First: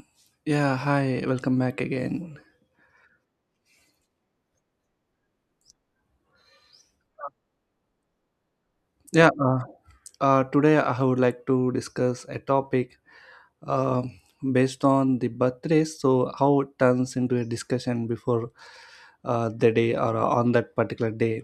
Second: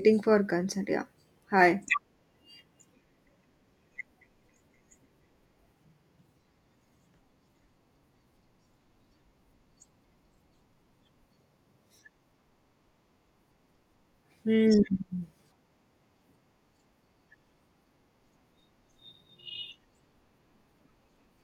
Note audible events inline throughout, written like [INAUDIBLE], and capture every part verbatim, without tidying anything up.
Waiting for Yeah, consent. Yeah. hi, welcome back Hi. again. Yeah, uh, uh, today I would like to discuss a topic uh, based on the birthdays, so how it turns into a discussion before uh, the day or uh, on that particular day.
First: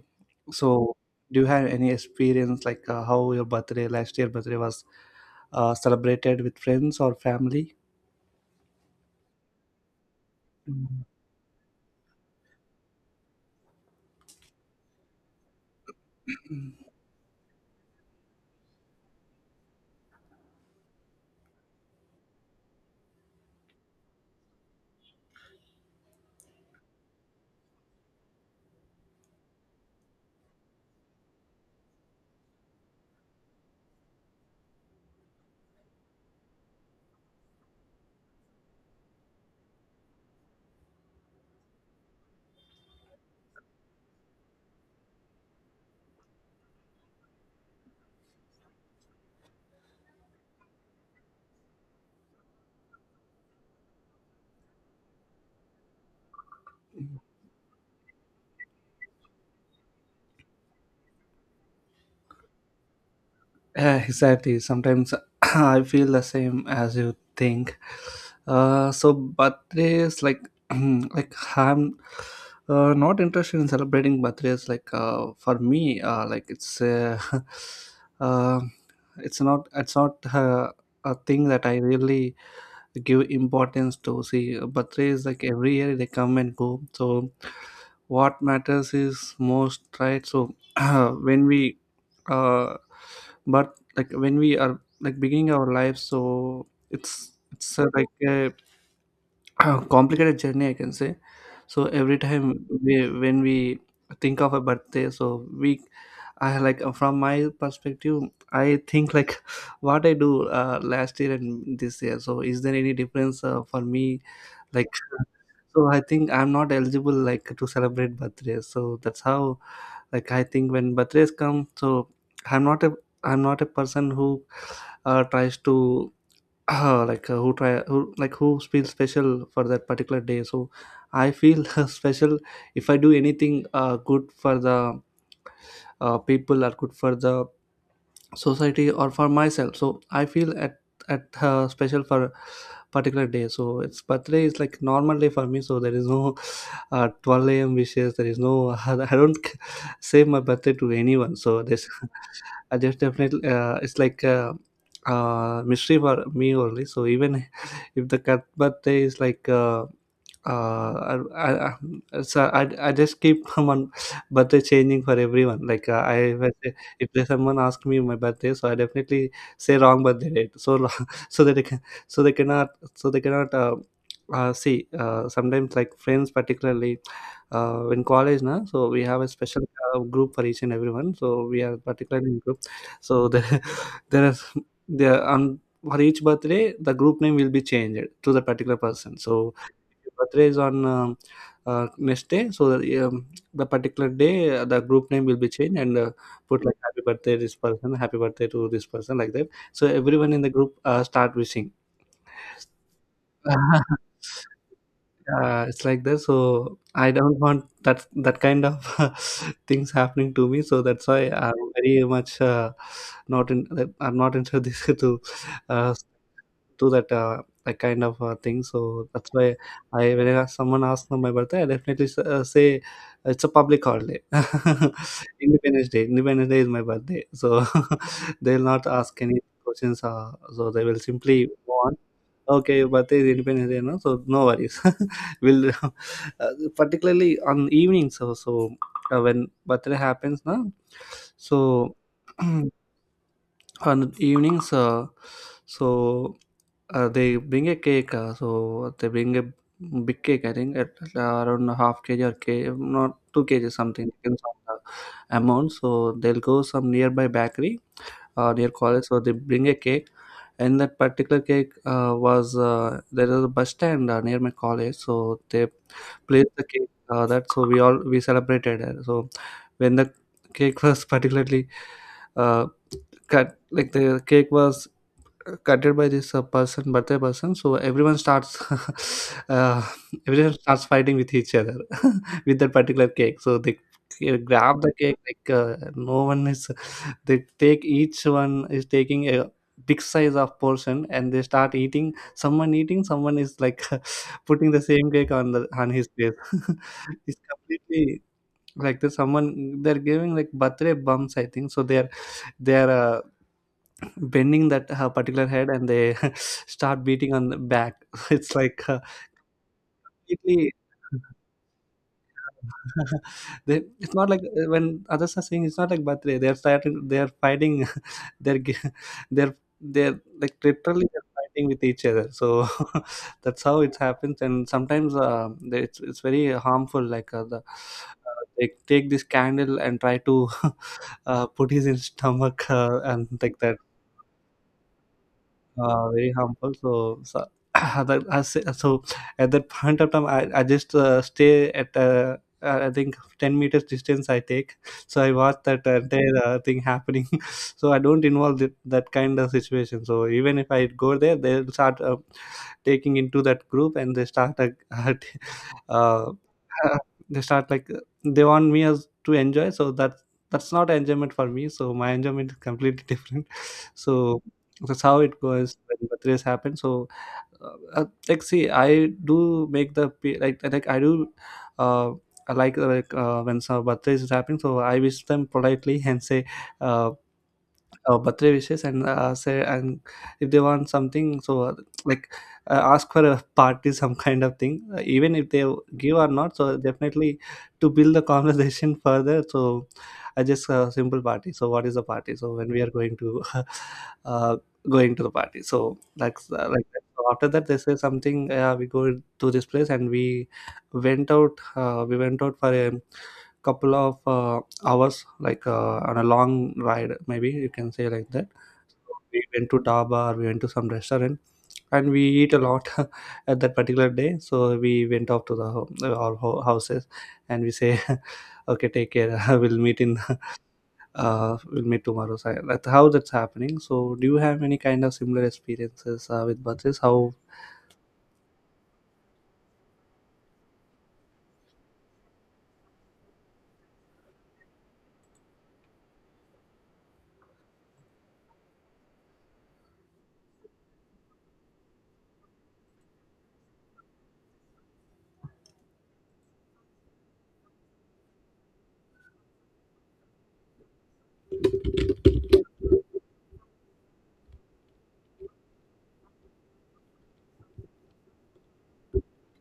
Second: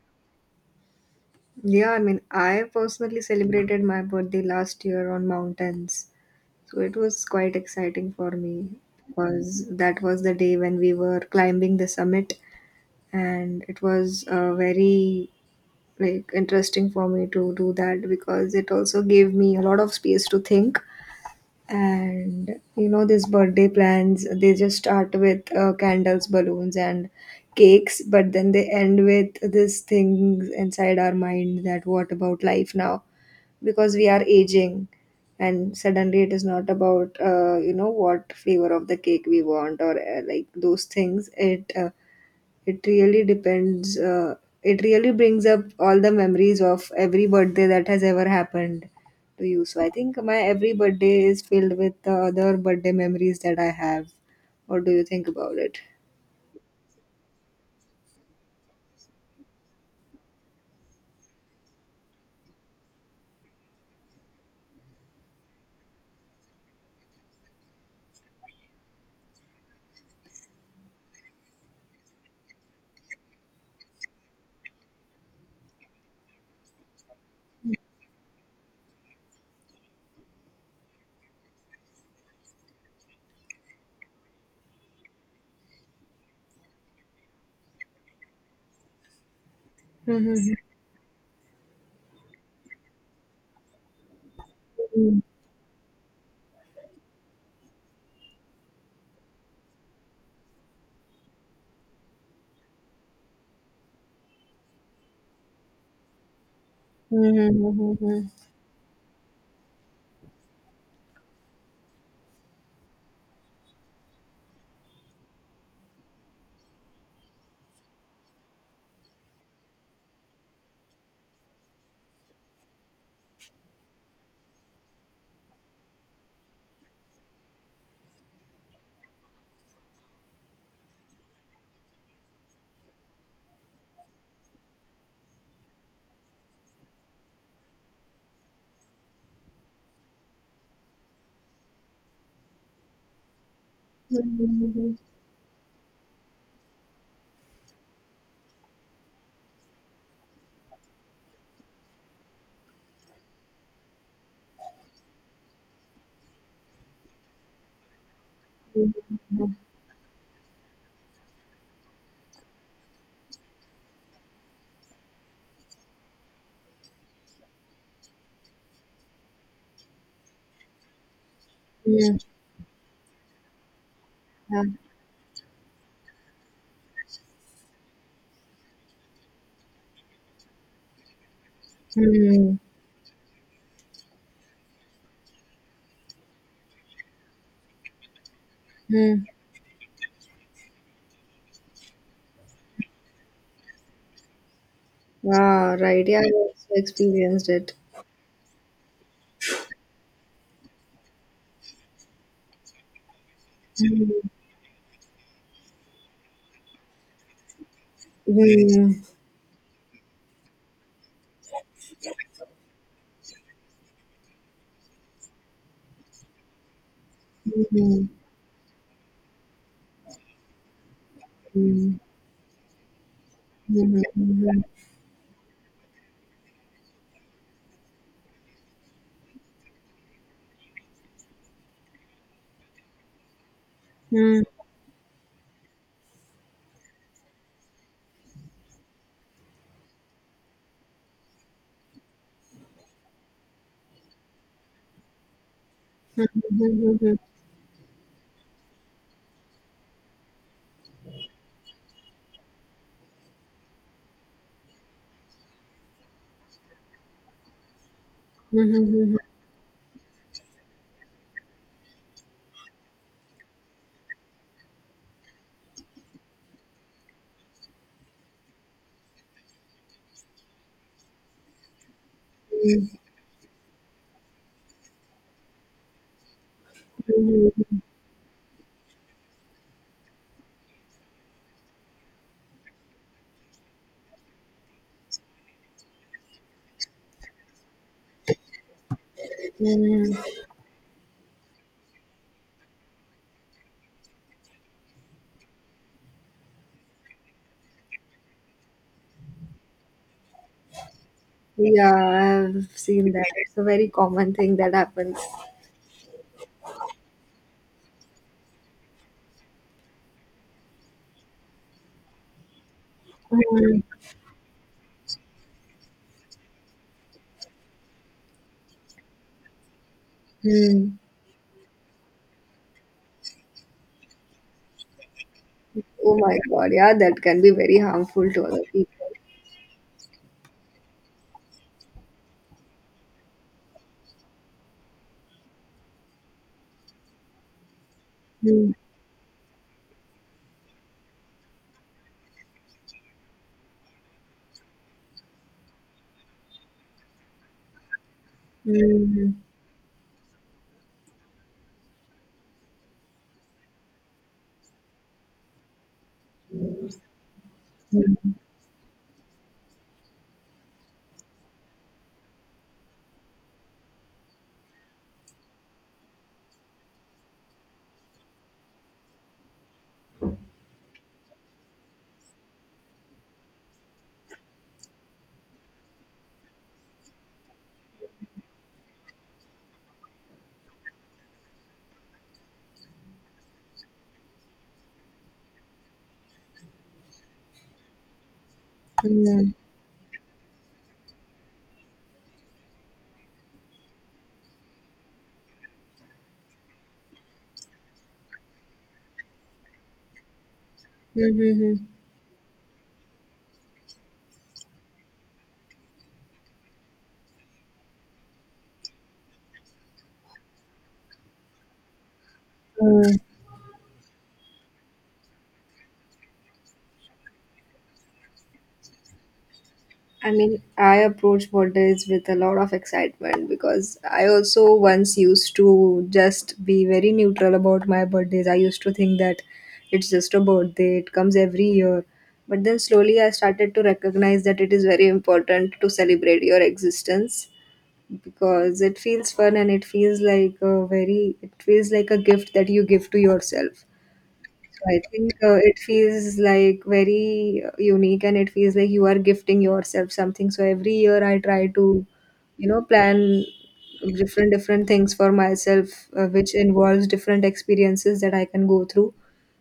So, do you have Yeah, any I mean, I experience like uh, personally how your celebrated birthday, my last year birthday birthday, last was year on uh, mountains. celebrated with So it friends or was quite family? exciting for me because that was the day when we were climbing the summit and it was uh, very like interesting for me to do that because it also gave me a lot of space to think and you know these birthday plans, they just start with uh, candles, balloons and cakes, but then they end with this thing inside our mind that what about life now, because we are aging. And suddenly it is not about uh, you know, what flavor of the cake we want, or uh, like those things. It uh, it really depends. Uh, it really brings up all the memories of every birthday that has ever happened to you. So I think my every birthday is filled with the other birthday memories that I have. What do you think about it? Yeah, exactly. Sometimes [CLEARS THROAT] I feel the same as you think. Uh, so birthdays like [CLEARS THROAT] like I'm uh, not interested in celebrating birthdays. Like uh, for me, uh, like it's uh, [LAUGHS] uh, it's not it's not uh, a thing that I really give importance to. See, birthdays like every year they come and go. So what matters is most, right? Hmm. So [CLEARS THROAT] when we uh but like when we are like beginning our life, so it's it's uh, like a [CLEARS THROAT] complicated journey, I can say. So every time we when we think of a birthday, so we I like uh, from my perspective, Hmm. I think like [LAUGHS] what I do uh, last year and this year, so is there any difference uh, for me, like [LAUGHS] so I think I'm not eligible like to celebrate birthdays, so that's how, like, I think when birthdays come, so i'm not a I'm not a person who uh, tries to [CLEARS THROAT] uh, like uh, who try who like who feels special for that particular day. So I feel [LAUGHS] special if I do anything uh, good for the uh, people or good for the society or for myself, so I feel at at uh, special for particular day. So it's birthday is like normal day for me, so there is no at twelve a m wishes. There is no, [LAUGHS] I don't [LAUGHS] say my birthday to anyone. So this, [LAUGHS] I just definitely, uh, it's like a, uh mystery for me only. So even [LAUGHS] if the cat birthday is like uh, uh, I, I, so I, I just keep [LAUGHS] on birthday changing for everyone. Like uh, I if I say- if there's someone ask me my birthday, so I definitely say wrong birthday date. So lo- [LAUGHS] so that they can so they cannot so they cannot uh, uh, see. Uh, sometimes like friends particularly uh, in college now. So we have a special uh, group for each and everyone. So we are particularly in group. So there [LAUGHS] there is there on for each birthday the group name will be changed to the particular Hmm. person. So birthday is on um, uh, next day, so that, um, the particular day uh, the group name will be Ah, changed, and right. uh, Yeah, I put also like happy birthday experienced this it. person, happy birthday to this person, like that. So everyone in the group uh, start wishing. Hmm. [LAUGHS] Uh, it's like that. So I don't want that that kind of Hmm. [LAUGHS] things happening to me. So that's why I'm very much uh, not in. I'm not into this [LAUGHS] to uh, do that uh, that kind Hmm. of uh, thing. So that's why I when I, someone asks for my birthday, I Hmm. definitely s- uh, say it's a public holiday. [LAUGHS] Hmm. Independence Day. Independence Day is my birthday, so [LAUGHS] they'll not ask any questions. Uh, so they will simply go on. Okay, your birthday is Independence Day, no? So Hmm. no worries. [LAUGHS] we'll [LAUGHS] uh, Particularly on evenings. So so uh, when birthday happens, now so. [CLEARS THROAT] On evenings uh, Yeah, so uh, they bring a cake, uh, so they bring a big cake, I think at, at around a half kg or k, not two k g, something depends on the amount, so they'll go some nearby bakery or near college, so they bring a cake. And that particular cake uh, was uh, there was a bus stand uh, near my college, so they placed the cake, uh, that so we all we celebrated, uh, so when the cake [LAUGHS] was particularly uh, cut, like the cake was uh, cutted by this uh, person birthday person, so everyone starts [LAUGHS] uh, everyone starts fighting with each other [LAUGHS] with that particular cake. So they c- grab the cake, like uh, no one is they take each one is taking a big size of portion and they start eating. Someone eating, someone is like [LAUGHS] putting the same cake on the on his plate, [LAUGHS] it's completely like the someone, they're giving like birthday bumps, I think, so they're I've they're seen uh, that. It's a very common thing bending that that uh, happens. particular head, and they [LAUGHS] start beating on the back. [LAUGHS] It's like uh, completely [LAUGHS] Mm. they, it's not like uh, when others are saying, it's not like birthday they're starting they're fighting. [LAUGHS] they're gi- they're they're like Mm. literally they're fighting with each other, so [LAUGHS] that's how it happens. And sometimes uh, they- it's, Oh it's my very God, yeah, harmful, that like can uh, be the very harmful uh, to other they people. take this candle and try to [LAUGHS] uh, put his in stomach, uh, and like that, uh, very harmful. So, so [CLEARS THROAT] that I say- Mm. so at that point of time, I, I just uh, stay at uh, uh, I think ten meters distance I take. So I watch that entire uh, thing happening. [LAUGHS] So I don't involve that, that Mm. kind of situation. So even if I go there, they'll start. Uh, taking into that group and they start like [LAUGHS] uh, [LAUGHS] they start like uh, Mm. they want me as to enjoy, so that that's not enjoyment for me, so my enjoyment is completely [LAUGHS] different, so that's how it goes when birthdays happen. So uh, uh, like see, I do make the pe- like like i do uh I like like uh, when some birthdays is happening, so I wish them politely and say uh, uh, birthday wishes, and uh, say, and if they want something, so uh, like uh, ask for a party, [LAUGHS] some kind of thing, uh, even if they give or not, so definitely to build the [LAUGHS] conversation further, Mm. so I just uh, simple party, so what is the party, so when we are going to [LAUGHS] uh, going to the party, so that's uh, like that. So after that they say something, uh, we go to this place, and we went out Mm. uh, we went out for a couple of uh, hours, like uh, on a long ride, maybe you can say like that. We went to Dhaba or we went to some restaurant, and we eat a lot Mm. [LAUGHS] at that particular day. So we went off to the home, our ho- houses, and we say, [LAUGHS] okay, take care. [LAUGHS] we'll meet in, I mean, I [LAUGHS] approach uh, we'll meet birthdays with a tomorrow. So lot of that's how that's excitement happening. because So I do you have also any kind of once similar used to experiences uh, with just be buses? very How? neutral about my birthdays. I used to think that it's just a birthday, it comes every year. But then slowly I started to recognize that it is very important to celebrate your existence, because it feels fun and it feels like a very, it feels like a gift that you give to yourself. So I think uh, it feels like very uh, unique, and it feels like you are gifting yourself something. So every year I try to, you know, plan different different things for myself, uh, which involves different experiences that I can go through,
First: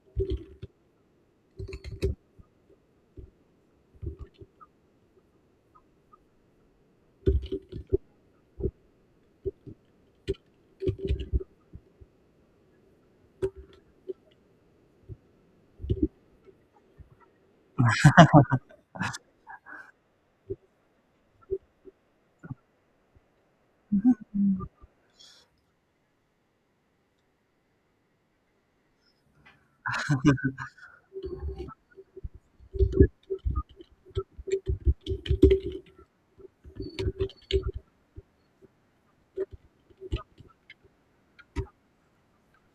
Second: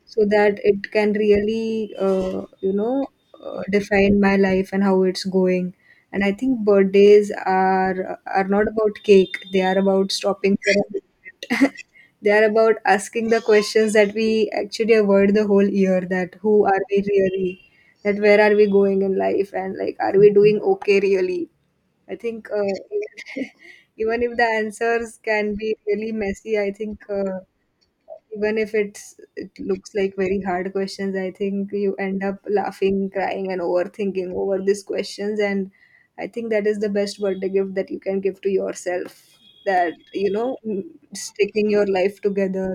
so that it can really, uh, you know, uh, define my life and how it's going. And I think birthdays are are not about cake; they are about stopping for a moment. [LAUGHS] They are about asking the questions that we actually avoid the whole year, that who are we really? That where are we going in life? And like, are we doing okay really? I think uh, [LAUGHS] even if the answers can be really messy, I think uh, even if it's it looks like very hard questions, I think you end up laughing, crying and overthinking over these questions. And I think that is the best birthday gift that you can give to yourself, that you know, mm, sticking your life together,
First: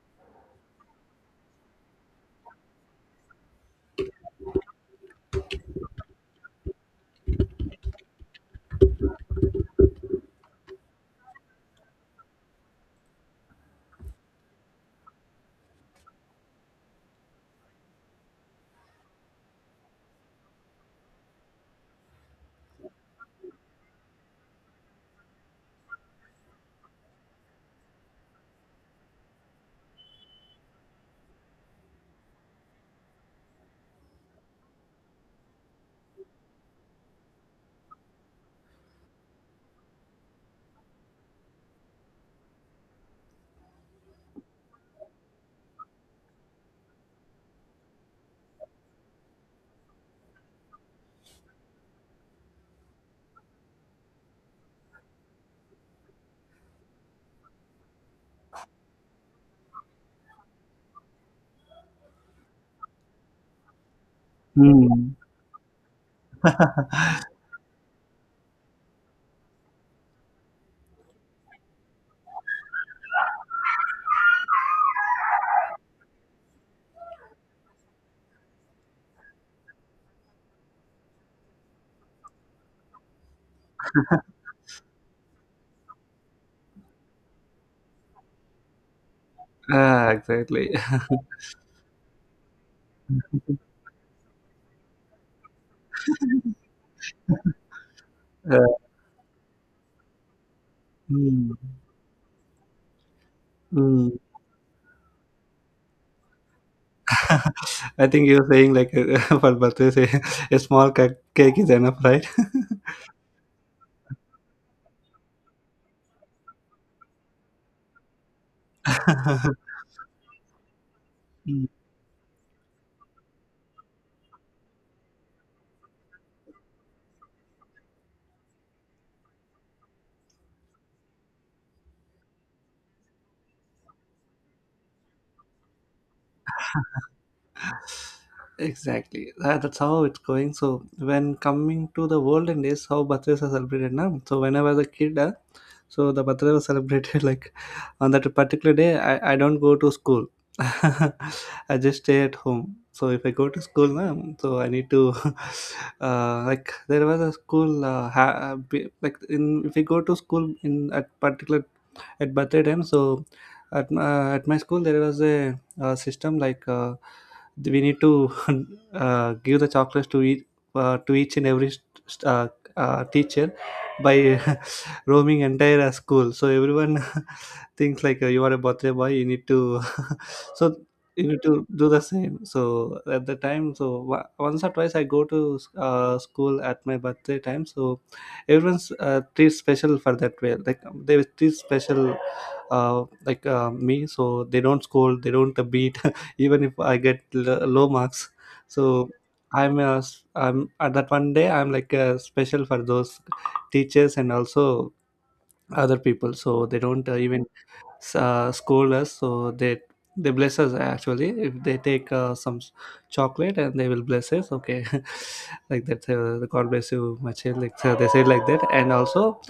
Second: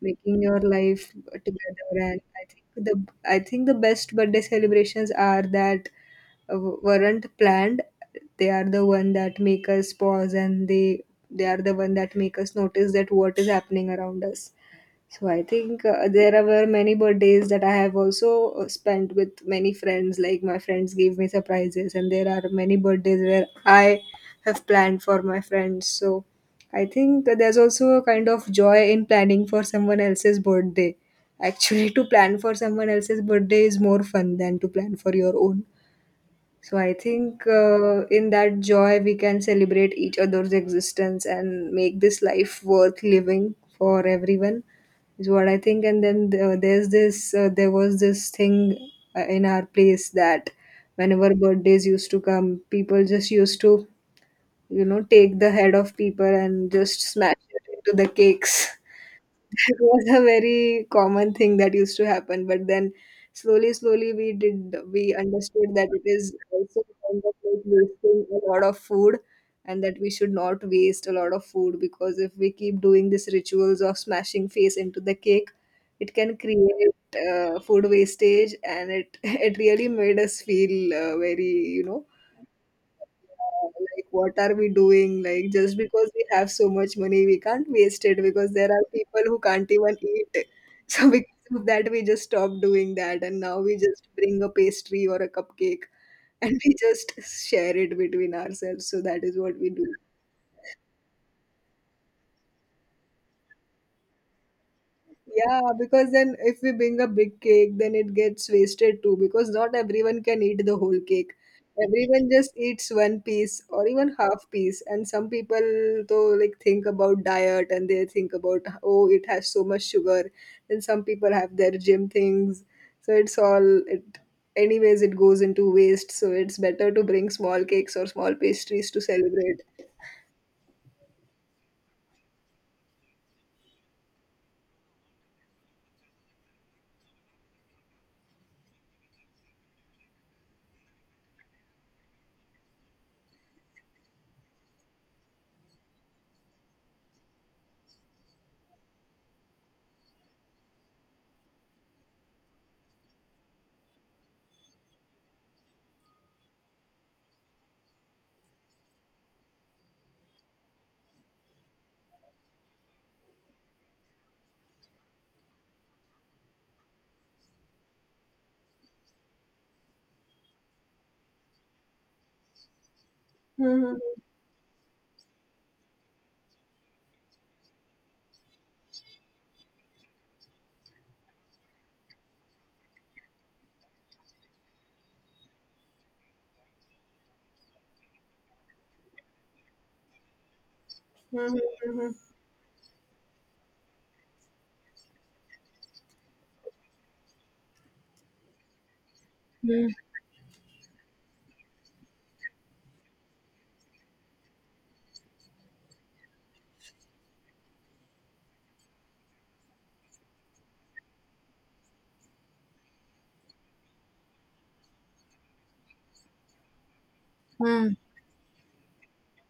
making your life together. And I think the I think the best birthday celebrations are that uh, weren't planned. They are the one that make us pause, and they they are the one that make us notice that what is happening around us. So I think uh, there were many birthdays that I have also uh, spent with many friends. Like my friends gave me surprises, and there are many birthdays where I have planned for my friends. So I think that there's also a kind of joy in planning for someone else's birthday. Actually, [LAUGHS] to plan for someone else's birthday is more fun than to plan for your own. So I think uh, in that joy we can celebrate each other's existence and make this life worth living for everyone is what I think. And then uh, there's this uh, there was this thing uh, in our place that whenever birthdays used to come, people just used to, you know, take the head of people and just smash it into the cakes. [LAUGHS] It was a very common thing that used to happen, but then slowly, slowly we did Hmm. we understood that it is also kind of like wasting a lot of food, and that we should not waste a lot of food, because if we keep doing these rituals of smashing face into the cake, it can create uh, food wastage. And it [LAUGHS] it really made us feel uh, very, you know, like what are we doing? Like just because we have so much money, we can't waste it, because there are people who can't even Ah, eat. exactly. [LAUGHS] So [LAUGHS] because of that, we just stop doing that, and now we just bring a pastry or a cupcake, and [LAUGHS] we just share it between Uh, ourselves. So that is what we do. Hmm. Hmm. Yeah, because then if we bring a big cake, then [LAUGHS] I it think you're gets saying like wasted too, uh, [LAUGHS] because for not birthday, say everyone can a eat the small whole cake, cake. cake is enough, right? Everyone just eats one piece or even half piece, and some people though like think about diet, and they think about, oh, it has [LAUGHS] so much sugar. Then some people have Mm. their gym things, so it's all it. Anyways, it goes into waste, so it's better to bring small cakes or small pastries to celebrate. Exactly. That, that's how it's going. So when coming to the olden days, how birthdays are celebrated now. So when I was a kid, uh, so the birthday was celebrated [LAUGHS] like on that particular day. I, I don't go to school. [LAUGHS] I just stay at home. So if I go to school now, so I need to [LAUGHS] uh, like there was a school uh, ha- be- like, in if we go to school in at particular at birthday time. So at my, at my school there was a, uh system, like. Uh, we need to [LAUGHS] uh, give the chocolates to each uh, to each and every st- uh, uh, teacher Mhm, by [LAUGHS] roaming entire uh, school, so everyone [LAUGHS] things like uh, you are a birthday boy, you need to [LAUGHS] so you need to do the same, so at the time, so wa- once or twice I go to uh, school at my birthday time, so everyone's uh, treat special for that way, like um, they mhm, treat mhm, special uh, like uh, me, so they don't scold, they don't uh, beat [LAUGHS] even if I get l- low marks, so i'm mhm. uh, s- I'm at that one day, I'm like uh, special for those teachers and also other people, so they don't uh, even s- uh, scold us, so they they bless us, actually, if they take uh, some s- chocolate, and they will bless us, okay, [LAUGHS] like that, uh, the god bless you my child, like, so Mm, they said like that. And also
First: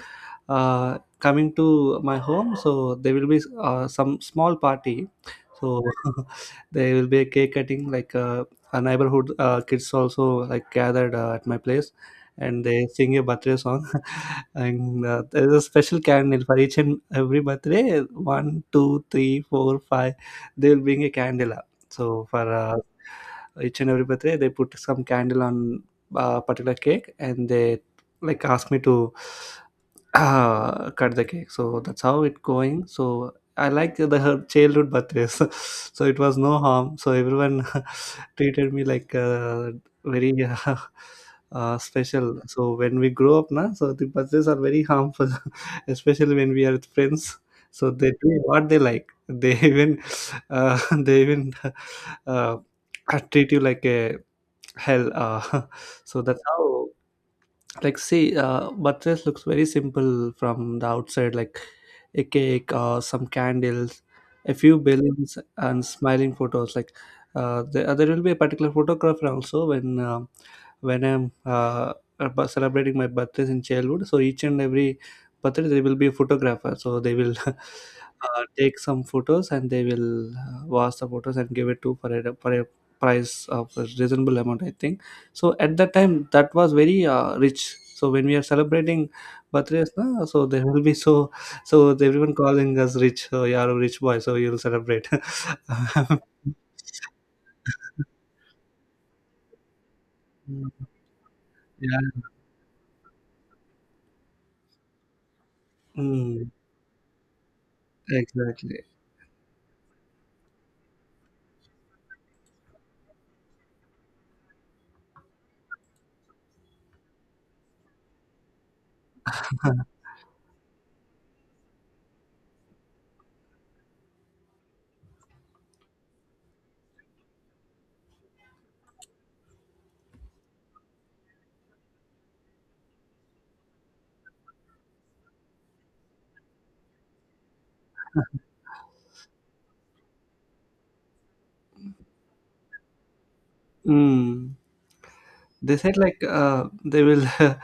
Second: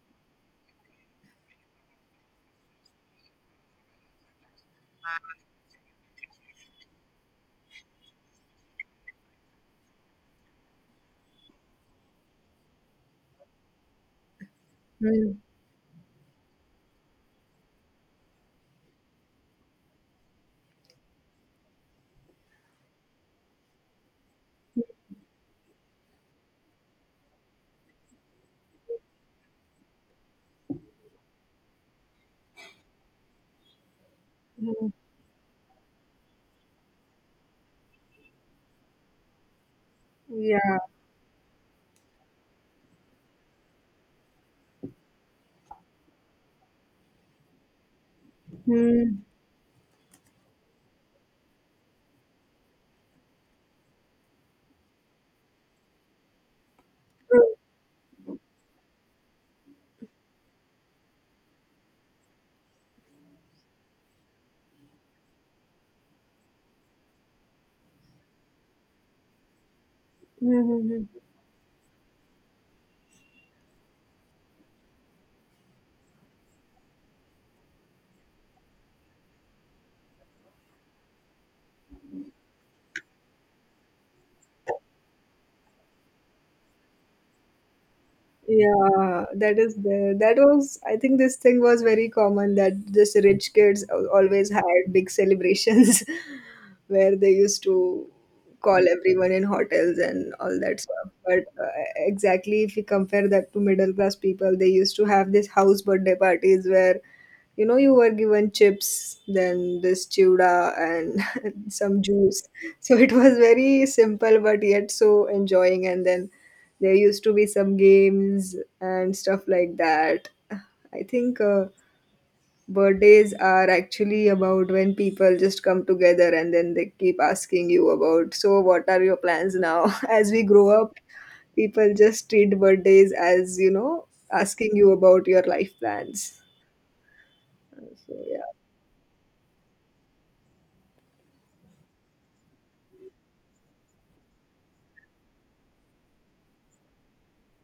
uh, coming to my home, so there will be uh, some small party, so [LAUGHS] there will be a cake cutting, like uh, a neighborhood uh, kids also like gathered uh, at my place, and they sing a birthday song [LAUGHS] and mm, uh, mm. there's a special candle for each and every birthday, one two three four five, they will bring a candle up. So for uh, each and every birthday they put some candle on a particular cake and they like ask me to Ah, cut the cake. So that's how it going. So I like the her childhood Mhm. birthdays. [LAUGHS] So it was no harm. So everyone [LAUGHS] treated me like uh, very Yeah. uh, [LAUGHS] uh, special. So when we grow up, na, so the birthdays are very harmful, [LAUGHS] especially when we are with friends. So they do what they like. 嗯，They [LAUGHS] even uh, [LAUGHS] they even uh, uh, treat you like a hell. Uh, [LAUGHS] so that's how 嗯，like see uh buttress looks very simple from the outside like a cake or some candles, a few balloons and smiling photos like uh, there, uh, there will be a particular photographer also when uh, 嗯嗯 when 嗯。i'm uh, about celebrating my birthdays in childhood. So each and every birthday there will be a photographer, so they will [LAUGHS] uh, take some photos and they will uh, wash the photos and give it to for a, for a price of a reasonable amount, I think. So at that time, that was very uh, rich. So when we are celebrating Yeah, that is birthdays, there. na, That so there was, will be I [LAUGHS] think so this thing was so very everyone common, that calling us this rich. So rich you are a kids rich al- boy, so always you'll had celebrate. big celebrations [LAUGHS] where they used to call everyone in hotels and all that stuff. But uh, [LAUGHS] Yeah. exactly, if you compare that to middle class people, they used to have this house birthday Mm, parties where, you know, you were given exactly. chips, then this chewda and [LAUGHS] some juice. So it was very simple but yet so enjoying, and then there used to be some games and stuff like [LAUGHS] that. I think uh, birthdays are actually about when people just come together, and then they keep asking you about, so what are your plans now? [LAUGHS] As we grow up, people just treat birthdays as, you know, asking you about your life plans. So, yeah. Mm. They said like uh, they will. [LAUGHS]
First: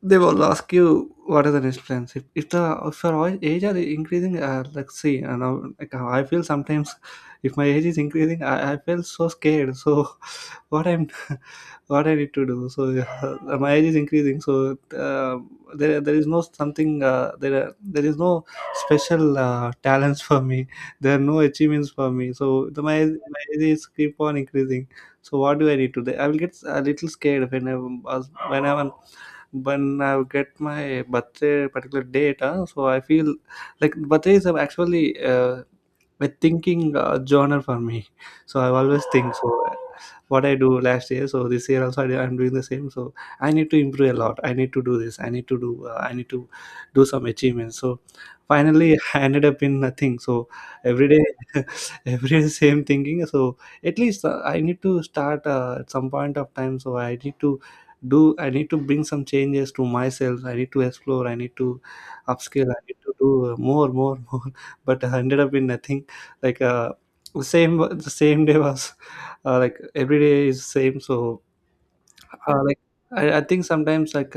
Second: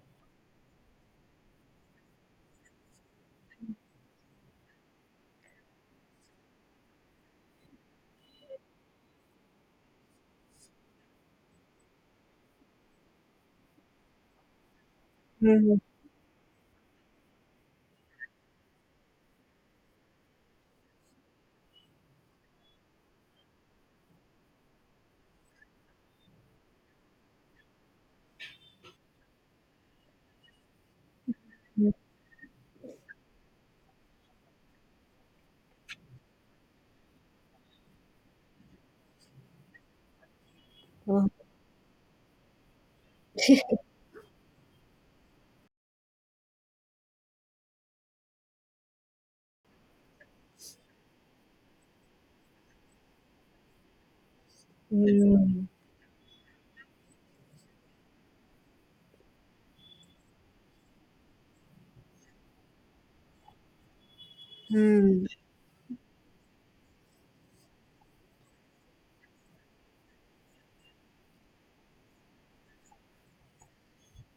They will ask you what are the next plans if, if the if your oi- age are increasing, uh, like see uh, now like how I feel sometimes if my age is increasing, i, I feel so scared. So [LAUGHS] what i'm what I need to do. So uh, [LAUGHS] my age is increasing, so uh, Hmm. there there is no something, uh, there are- there is no special uh, talents for me, there are no achievements for me, so the my, my age is keep on increasing. So what do I need to do? I will get a little scared when I when I'm when I get my birthday particular date, uh, so I feel like birthday is actually uh, my thinking uh, genre for me. So I always think so. uh, What I do last year, Hmm. so this year also I, do- I'm doing the same. So I need to improve a lot. I need to do this. I need to do. Uh, I need to do some achievements. So finally, [LAUGHS] I ended up in nothing. So every day, [LAUGHS] every day same thinking. So at least uh, I need to start Hmm. uh, at some point of time. So I need to do. I need to bring some changes to myself. I need to explore. I need to upskill. I need to do uh, more, more, [LAUGHS] more. But I Hmm. ended up in nothing like uh, the same the same day was uh, like every day is same. So uh, like I, I think sometimes like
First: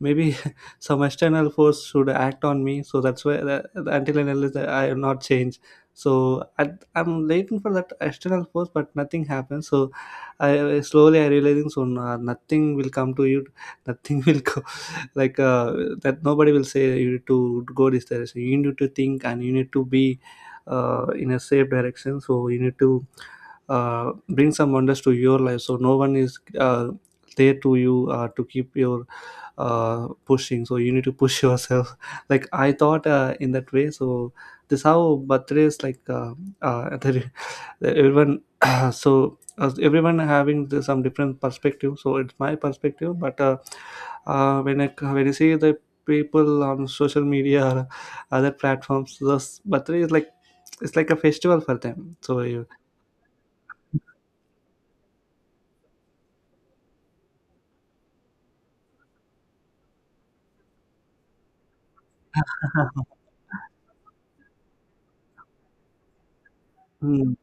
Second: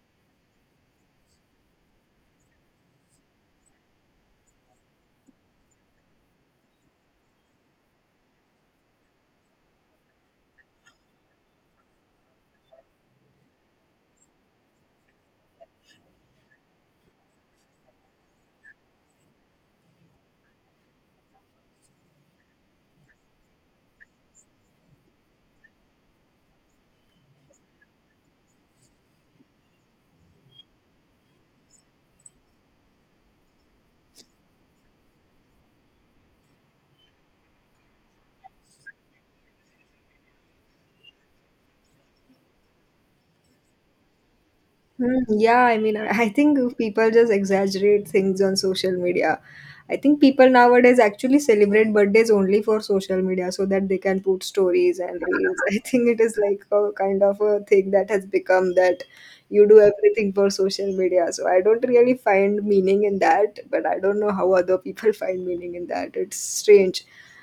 maybe [LAUGHS] some external force should act on me. So that's why, that until and unless I am not changed, so I, I'm waiting for that external force, but nothing happens. So I slowly I realizing, so no, nothing will come to you, [LAUGHS] nothing will go, like uh, that nobody will say you need to go this direction, you need to think and you need to be uh, in a safe direction, so you need to uh, bring some wonders to your life. So no one is uh, there to you uh, to keep your uh, pushing, so you need to push [LAUGHS] yourself. Like I thought uh, in that way. So this how birthdays like uh, uh, [LAUGHS] the, that everyone [CLEARS THROAT] so as everyone having the, some different perspective, so it's my perspective. But uh, uh, when I Hmm, when I see yeah, the I mean, [LAUGHS] I I people think on people social just media or exaggerate [LAUGHS] things other on social platforms, media. this I birthday is think like people it's nowadays like a actually festival for celebrate them. birthdays So only you for social media, so that they can put stories and reels. [LAUGHS] I think it is like a kind of a thing that has become that you do everything for social media. So I don't really find meaning in [LAUGHS] that, but I don't know how other people [LAUGHS] find meaning in that. It's strange. Mm,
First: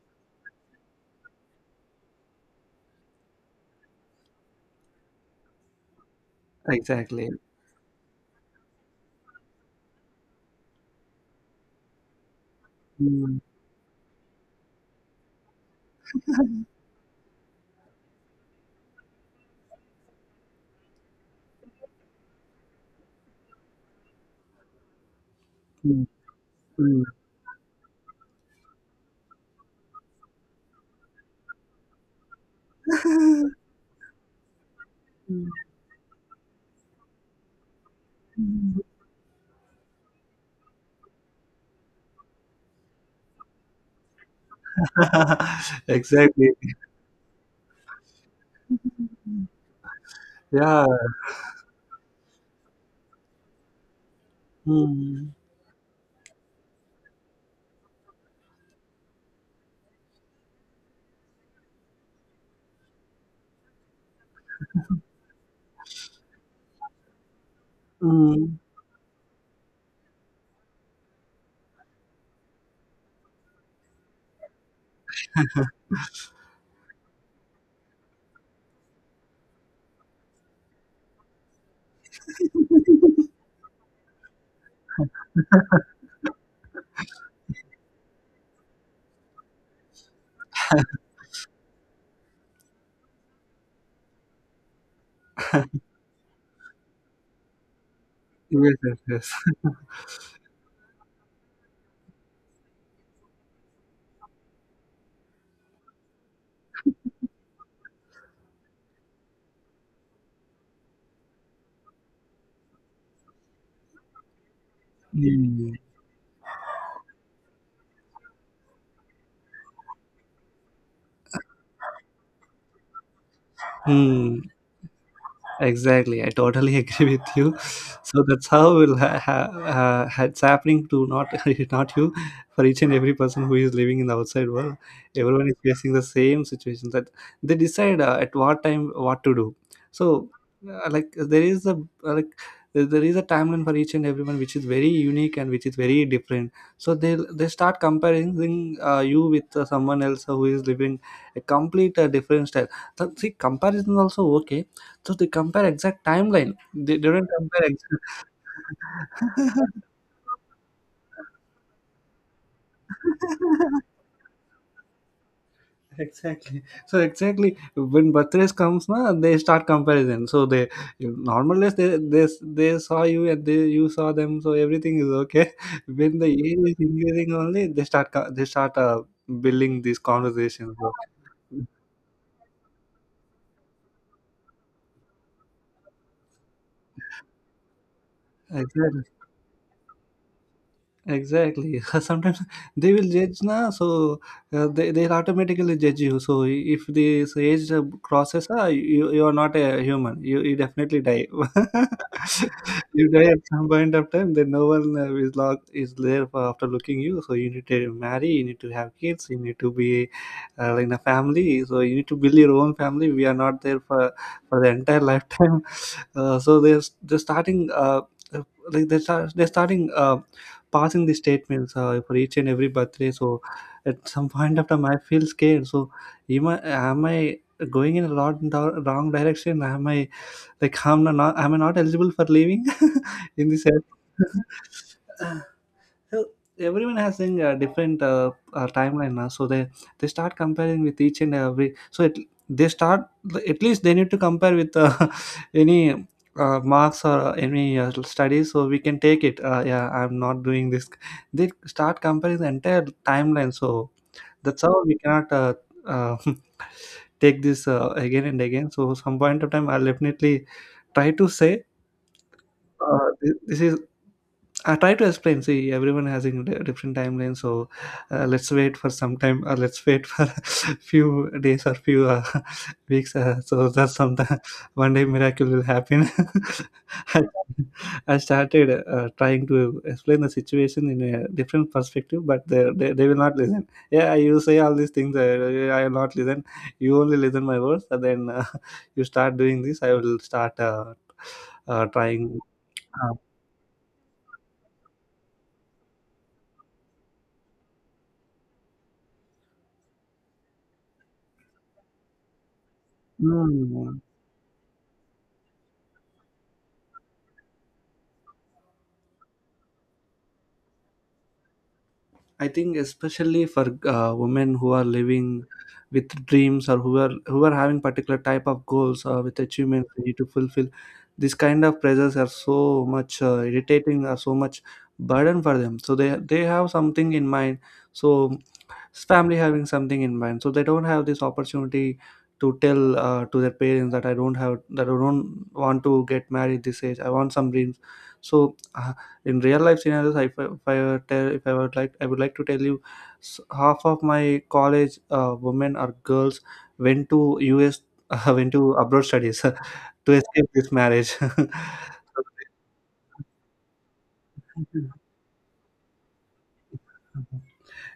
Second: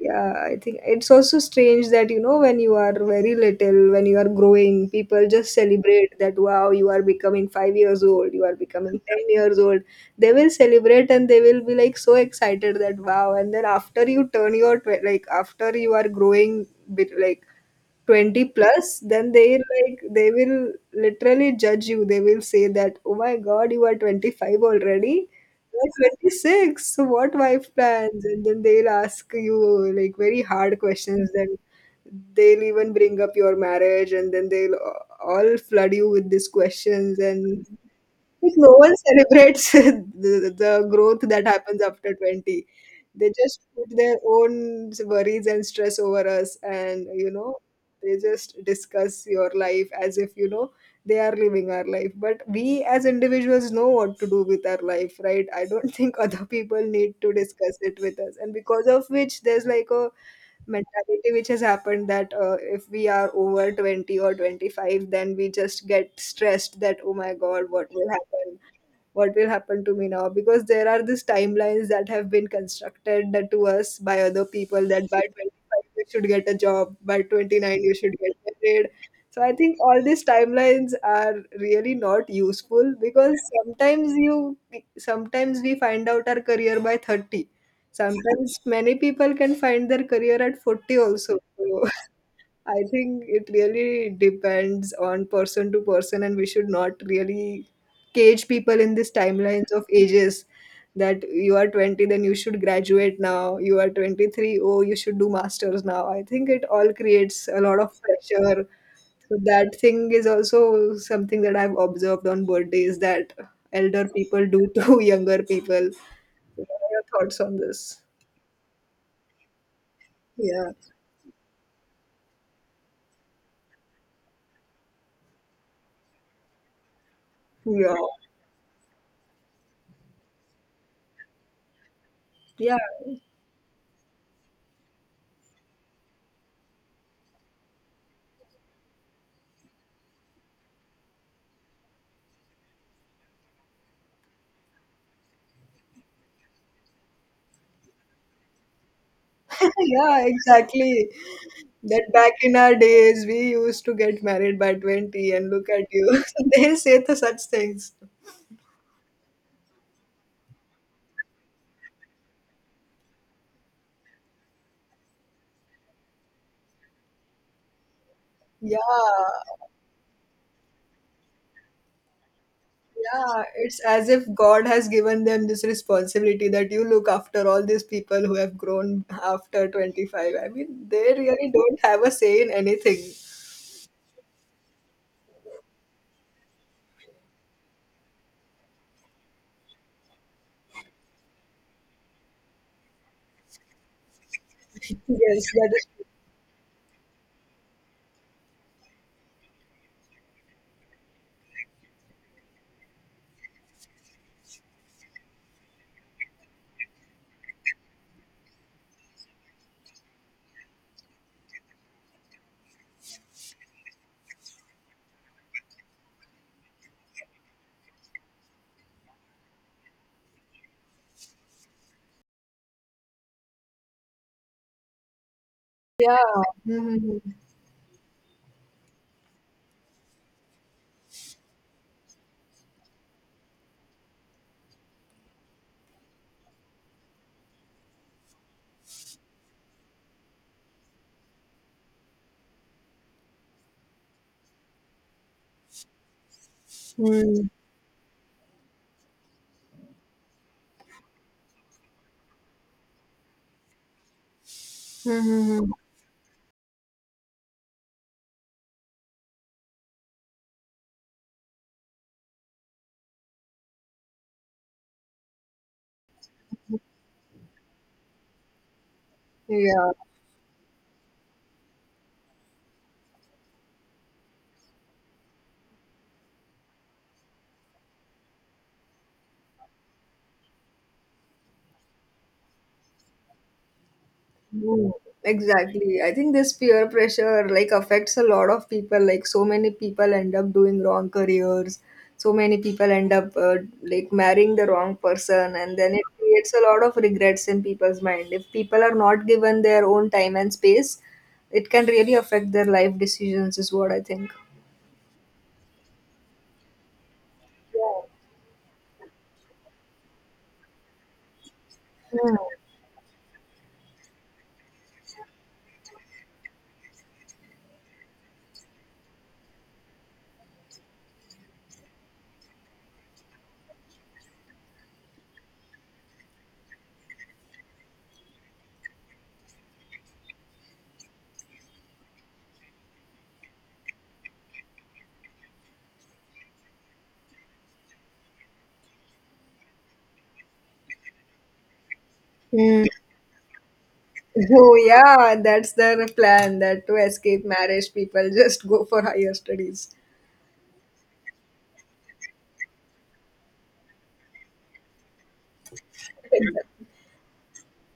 Yeah, I think it's also strange that, you know, when you are very little, when you are growing, people just celebrate that, wow, you are exactly. becoming five years old, you are becoming ten years old, they will celebrate and they will be like so excited that wow. Mm, And then after you turn your tw- like after you are growing bit like twenty plus, then they like they will literally judge you. They will say that, oh my god, you are twenty-five already, you're mm, twenty-six, mm. so what wife plans? And then they'll ask you like very hard questions. Then they'll even bring up your marriage, and then they'll a- all flood you with these questions, And like no one celebrates [LAUGHS] the, the growth that happens after twenty. They just put their own worries and [LAUGHS] stress over Exactly. us, and you know, they just discuss your life as if, you know, Yeah. they are living our life. But we as individuals know what to do with our life, Mm, right? I don't [LAUGHS] think other people need to discuss it with us. And because of which, there's like a mentality which has happened, that uh, if we are over twenty or twenty-five, then we just get stressed that, oh my god, what will happen, mm. what will happen to me now, because there are these timelines that have been constructed that to us by other people, that by twenty-five you should get a job, by twenty-nine you should get married. So I think all these timelines are really not useful, because sometimes you sometimes we find out our career by thirty, sometimes many people can find their career at forty also. So, I think it really depends on person to person, and we should not really cage Yes, people in yes, these yes. timelines of ages, that you are twenty, then you should graduate now, you are twenty-three, oh, you should do masters now. I think it all creates a lot of pressure. So, that thing is also something that I've observed on birthdays, that elder people do to [LAUGHS] [LAUGHS] younger Mm. people. What are your thoughts on this? Yeah. Mm. Exactly, I totally [LAUGHS] agree with you. Yeah. So that's how will ha- ha- uh, ha- it's happening to, not [LAUGHS] not you, for Yeah. each and every person who is living in the outside world. Everyone is facing the same situation, that they decide uh, at what time what to do. So uh, like there is a like there there is a timeline for each and everyone, which is very unique and which is very different. So they they start comparing uh, you with uh, someone else Yeah, who is living exactly. a complete That uh, back different in style. our So, days, see, we used comparison to is get also married okay, by so they twenty, and compare look at exact you. timeline. [LAUGHS] They say They the didn't such compare things. exact. [LAUGHS] Exactly. So exactly when birthdays Yeah, comes, na, they start comparison. So they normal days they, they they saw you yeah. and they It's you as saw if them. So God has everything is given them okay. this [LAUGHS] When the responsibility age that is you look increasing after all only, these they start people co- who they have start uh, grown after building these twenty-five. I mean, conversations. [LAUGHS] they really don't have a say in anything. Exactly. Exactly. [LAUGHS] Sometimes they will judge na, so uh, they Yes, they'll that automatically judge is. you. So if this age crosses, uh, you you are not a human. You you definitely die. [LAUGHS] You die at some point of time. Then no one uh, is log is there for after looking you. So you need to marry. You need to have kids. You need to be uh, in a family. So you need to build your own family. We are not there for for the entire lifetime. [LAUGHS] Uh, so there's they're starting. Uh, uh, like they're, start, they're starting. Uh, passing the statements uh, for each and every birthday. So at some point of time, I feel scared. So Yeah. am I, am Mm-hmm. I going in a lot in the wrong direction? Am I like I'm not am I not eligible for leaving [LAUGHS] in this? Sense? [LAUGHS] So everyone has in a uh, different uh, uh, timeline now, so they they start comparing with each and every. So it, they start, at least they need to compare with uh, [LAUGHS] any uh, marks or Mm-hmm. any uh, studies, so we can take it. Uh, yeah, I'm not doing this. They start comparing the entire timeline, so that's how we cannot uh, Mm-hmm. uh, [LAUGHS] take this uh, again and again. So some point of time, I'll definitely try to say uh, this, this is I try to explain. See, everyone has a di- different timeline, so uh, let's wait for some time, or let's Yeah. wait for [LAUGHS] few days or few uh, [LAUGHS] weeks. Uh, so that sometime [LAUGHS] one day miracle will happen. [LAUGHS] I, I started uh, trying to explain the situation in a different perspective, but they, they, they will not listen. Yeah, you say all these No, things. Uh, I will exactly. I not think listen. this peer You only listen pressure my like words, and affects a then uh, lot of [LAUGHS] people. you Like start so doing many this. I people will end up start doing uh, wrong careers. uh, So trying. many people end Uh, up uh, like marrying the wrong person, and then it creates a lot of regrets in people's mind. If people are not given their own time and space, it can really affect their life decisions. Is what Hmm. I think. Yeah. Hmm. I think especially for uh, women who are living with dreams or who are who are having particular type of goals or with achievements they need to fulfill, these kind of pressures are so much uh, irritating, are so much burden for them. So they they have something in mind. So family having something in mind, so they don't have this opportunity to tell uh, to their parents that i don't have that I don't want to get married this age, I want some dreams. So uh, in real life scenarios, if I, if I were tell, if I would like I would like to tell you, Mm. s- half of my Oh college yeah, uh, that's women or their girls plan. That to went to escape us marriage, [LAUGHS] people went just to go for abroad higher studies studies. [LAUGHS] to escape this marriage. [LAUGHS] [LAUGHS]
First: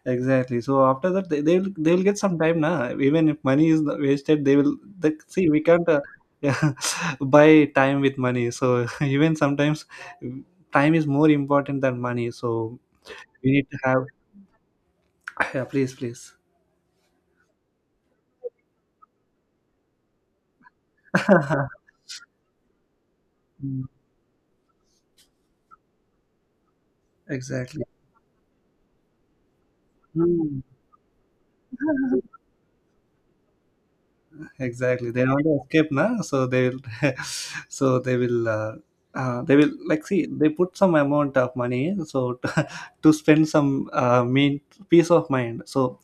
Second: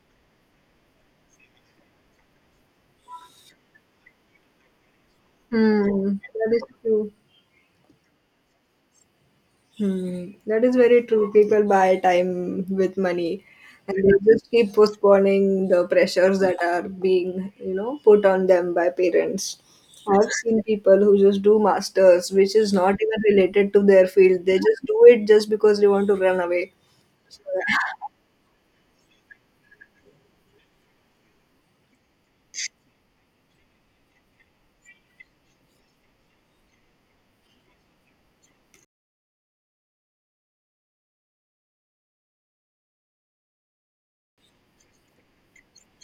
Exactly. So after that, they, they'll they'll get some time, na. Even if money is not wasted, they will. They, see, we can't uh, Hmm, that is true. [LAUGHS] buy time with money. So [LAUGHS] even sometimes, Hmm, that is time very is more true. People important buy than money. time So with money we need to and have. they just keep Yeah, postponing the please, please. pressures that are being, you know, put on them by parents. I've seen people who just do [LAUGHS] masters, which is not even related to Mm, their field. They just do it just because they want to run away. exactly. Mm. [LAUGHS] Exactly, they want to escape now, so they will [LAUGHS] so they will uh, uh, they will like see, they put some amount of money so [LAUGHS] to, to spend some uh, mean peace of mind. So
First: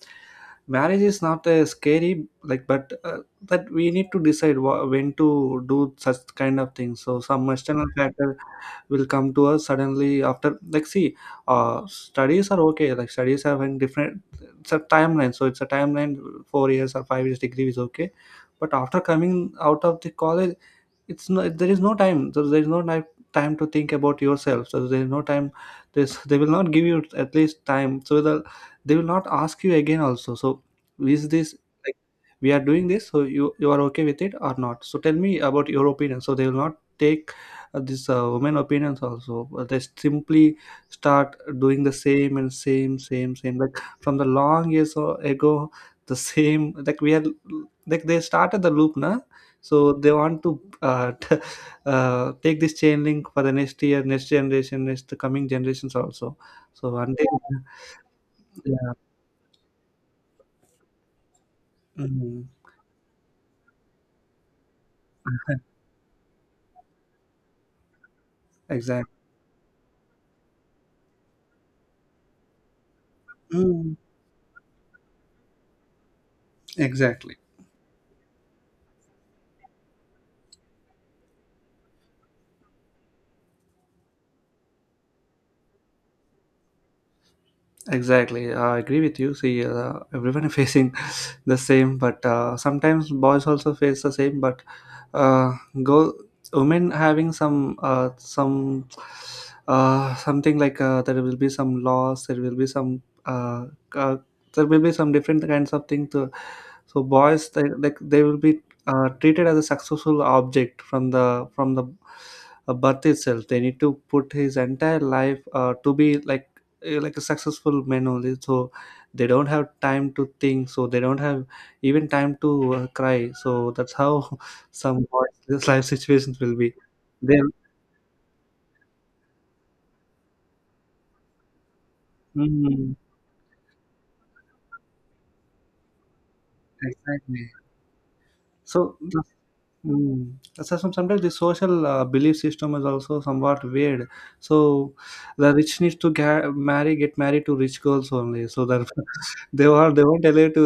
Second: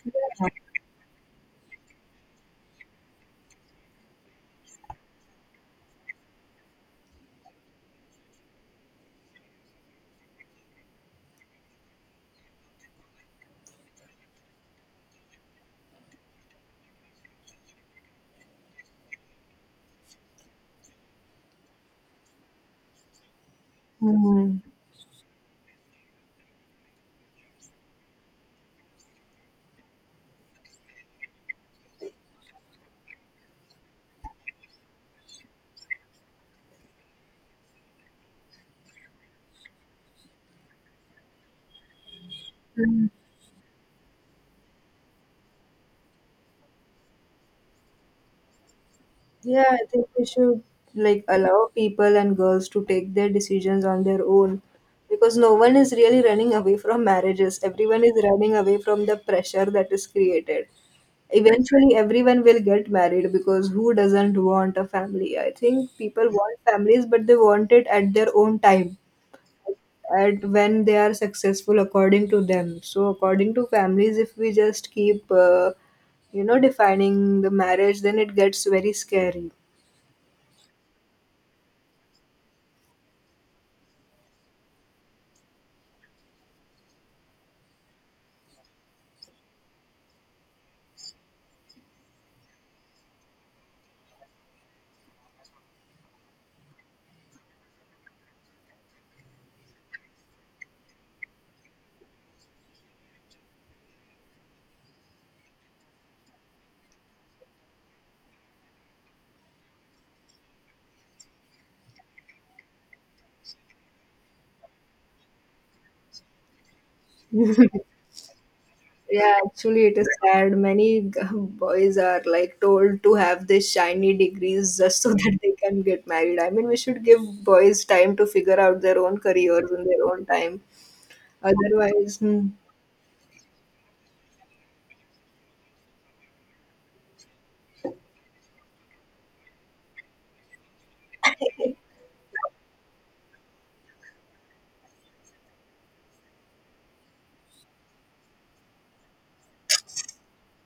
marriage is not a scary like but uh, that we need to decide wha- when to do such kind of things, so some external factor will come to us suddenly after like see, uh studies are okay, like studies have in different, it's a timeline, so it's a timeline. Four years or five years degree is okay, but after coming out of the college it's no, there is no time, so there is no ni- time to think about Hmm. yourself, so there is no time. This they will not give you at least time, so the, they will not ask you again also. So is this like we are doing this so you you are okay with it or not, so tell me about your opinion. So they will not take uh, this uh, women opinions also. Uh, they simply start doing the same and same same same like from the long years ago, the same like we are, like they started the loop na. Yeah, So I think they we want to should uh, [LAUGHS] like t- allow people uh, and take girls this to chain take their link for the next decisions year, on their next own generation, next because coming no one is generations really also. running away So from one day, marriages. Everyone is running away yeah. from the pressure that is created. Eventually, everyone Mhm. will get married because who doesn't want a family? I think people want families, but they want it at their own time Exactly. at when they are successful according to them. So according to Mhm. families, if we just keep uh, you know, defining Exactly. the marriage, then it gets very scary. Exactly, I agree with you. See, uh, everyone is facing [LAUGHS] the same, but uh, sometimes boys also face the same. But uh, go women having some uh, some uh, something like uh, there will be some loss, there will be some uh, uh, there will be some different kinds of things. To, so boys, they, like they will be uh, treated as a successful object from the from the uh, birth itself. They need to put his entire life uh, to be like uh, like a successful men only. So they Yeah, don't have actually it is time to sad, think, many so they [LAUGHS] don't g- have boys even are time like to uh, told to cry. have these So that's shiny how [LAUGHS] degrees just some so [LAUGHS] that they boys can life get married. situations I will mean, be, we should give they, boys time to figure out their own careers in their own time. Otherwise, hmm, mm, exactly. So the, mm. So some- sometimes the social uh, belief system is also somewhat weird. So the rich needs to ga- marry, get married to rich girls only. So that [LAUGHS] they are, they won't allow to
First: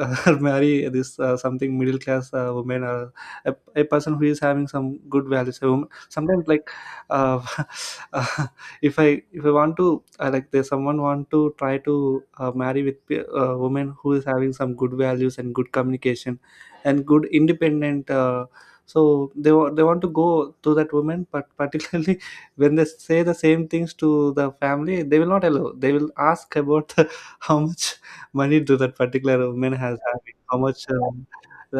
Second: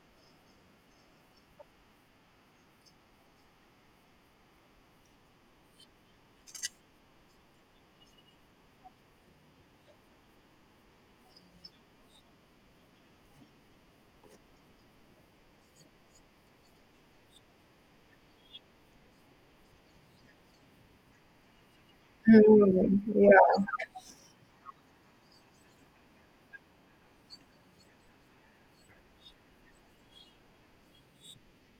uh, [LAUGHS] marry this uh, something middle class uh, woman or a, a person who is having some good values. A woman. Sometimes like uh, [LAUGHS] uh, if I if I want to uh, like there's someone want to try to uh, marry with pe- a woman who is having some good values and good communication and good independent. Uh, so they want they want to go to that woman, but particularly [LAUGHS] when they hmm, say the same yeah. things to the family, they will not allow. They will ask about the, [LAUGHS] how much money do that particular woman has, having how much, um,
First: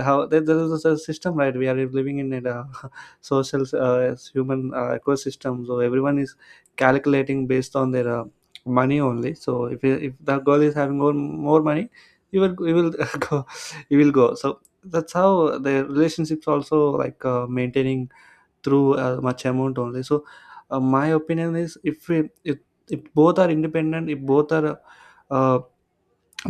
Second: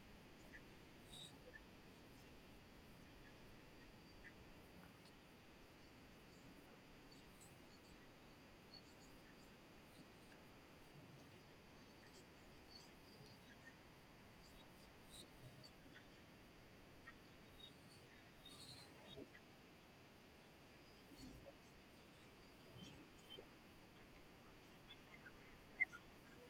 how there, there is a system, right? We are living in a [LAUGHS] social, uh, human uh, ecosystem. So everyone is calculating based on their uh, money only. So if if the girl is having more, more money, you will you will [LAUGHS] go, you will go. So that's how the relationships also like uh, maintaining through uh, much amount only. So uh, my opinion is if we if, if both are independent, if both are uh,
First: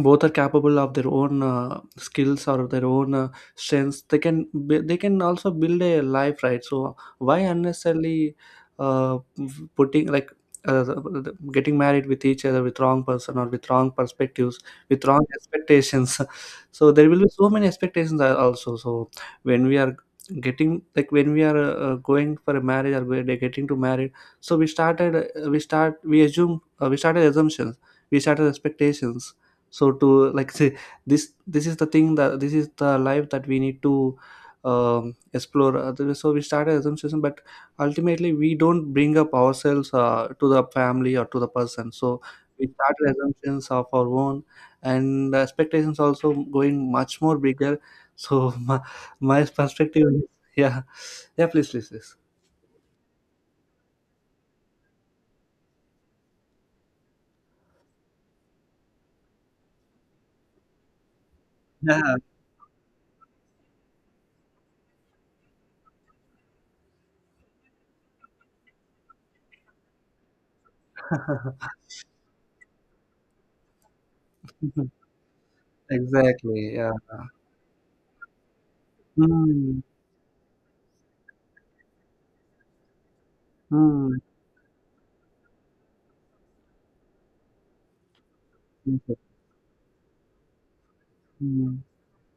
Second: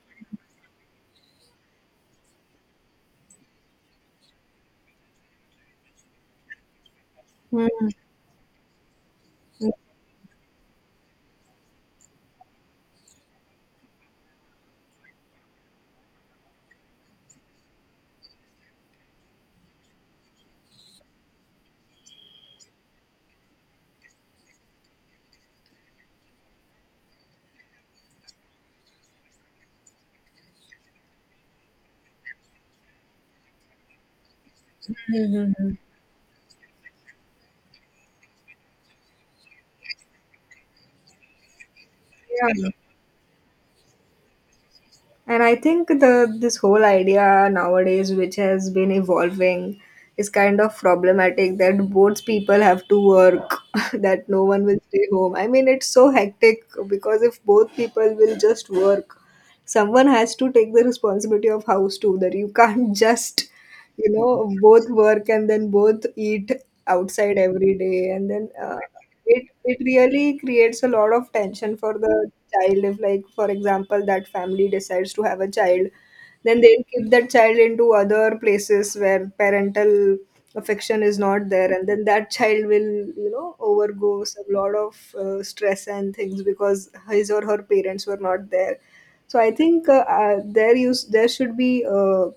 both are capable of their own uh, skills or their own uh, strengths, they can b- they can also build a life, right? So why Hmm. unnecessarily uh, Hmm, putting like uh, the- getting married with each other with wrong person or with wrong perspectives, with wrong expectations. [LAUGHS] So there will be so many expectations al- also. So when we are getting, like when we are uh, going for a marriage or we're getting to married, so we started uh, we start we assume, uh, we started assumptions, we started expectations. So to like say this, this is the thing that this is the life that we need to, um, hmm, hmm, hmm. explore. Other- so we started assumption, but ultimately we don't bring up ourselves uh, to the family or to the person. So we Yeah. started assumptions of our own, and the And I think expectations the also this whole going much more idea bigger. nowadays, which So [LAUGHS] has my, been my evolving, perspective is, is kind of yeah. Yeah, problematic please, that please, please. both people have to work, [LAUGHS] that no one will stay home. I mean, it's so hectic because if both people will just work, someone has to take the responsibility of house Yeah, too. That you can't [LAUGHS] just, you know, both work and then both eat outside every day, and then uh, it it really creates a lot of tension for the child if, like for example, that family [LAUGHS] decides to have a child, then exactly, they'll yeah. keep that child into other places where Mm, parental affection is not there, and then that child will, you know, overgo mm, a lot of uh, stress and things because his or her parents were not there. So I think uh, uh, there use there should mm, be a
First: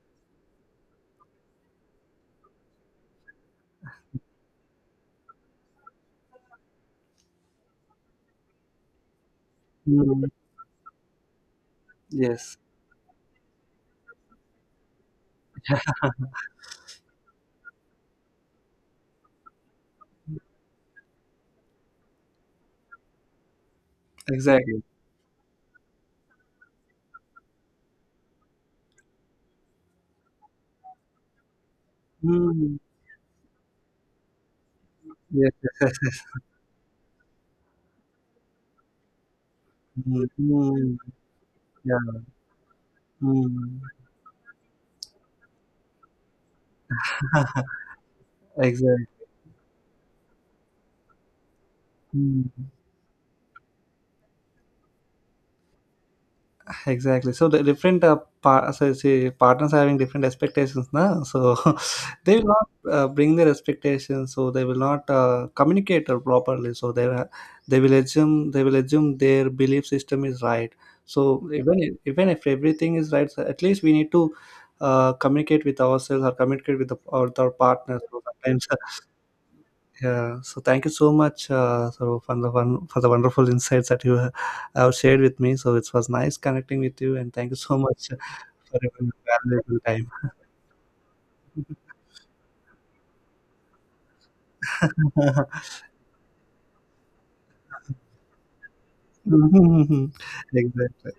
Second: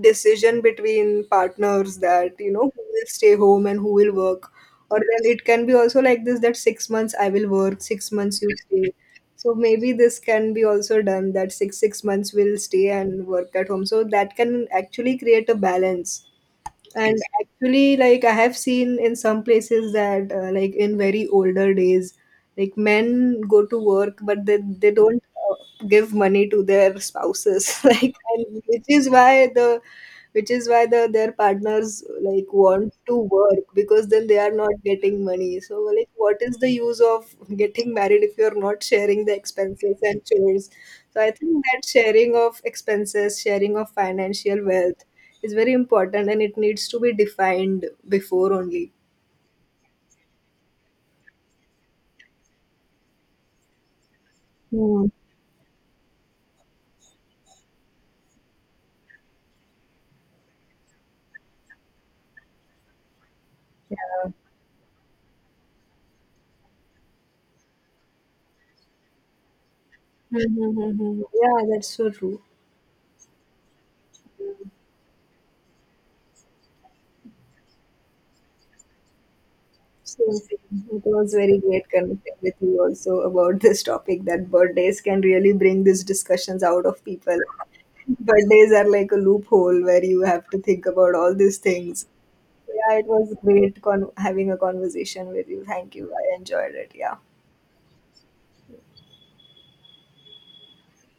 decision between partners that, you know, who will stay home and who will work, or then it can be also like this, that six months I will work, six months you stay. So maybe this mm. can be also done that six six months will Yes. stay and work at home. So that can actually create a balance. [LAUGHS] And actually, like I have seen in some places that uh, like in very older days, like men go to work, but they Exactly. they don't uh, give money to their spouses, [LAUGHS] like, and which is why the, which is why the their partners like Mm. want to work because then they are not getting Yes, money. yes, So yes, like, what yes. is the use of getting married if you're not sharing the expenses and Mm, chores? mm, So I think that yeah. sharing of expenses, sharing Mm. of financial wealth is very important and it needs to be [LAUGHS] defined before only. Exactly. Mm. Hmm. Exactly. So the different uh, par- so say partners are having different expectations now. So [LAUGHS] they will not uh, bring their Yeah. expectations. So they will not uh, communicate uh, properly. So they will- they will assume, they will assume their belief system is right. Mm-hmm. So Yeah, even that's if, so even true. if everything is right, so at least we need to uh, communicate with ourselves or communicate with, the, or with our partners. So sometimes [LAUGHS] Same, yeah, same. so thank you It so was much very great uh, so connecting for the with you one for the also wonderful about [LAUGHS] this insights that you topic, ha- that have birthdays can shared with really me. So bring it these was nice discussions connecting out with of you, and people. thank you so much for Birthdays are your like a valuable loophole where time. you have to think about all these things. Yeah, it was great con- having a conversation with you. Thank you. I enjoyed it. Yeah. [LAUGHS] Exactly.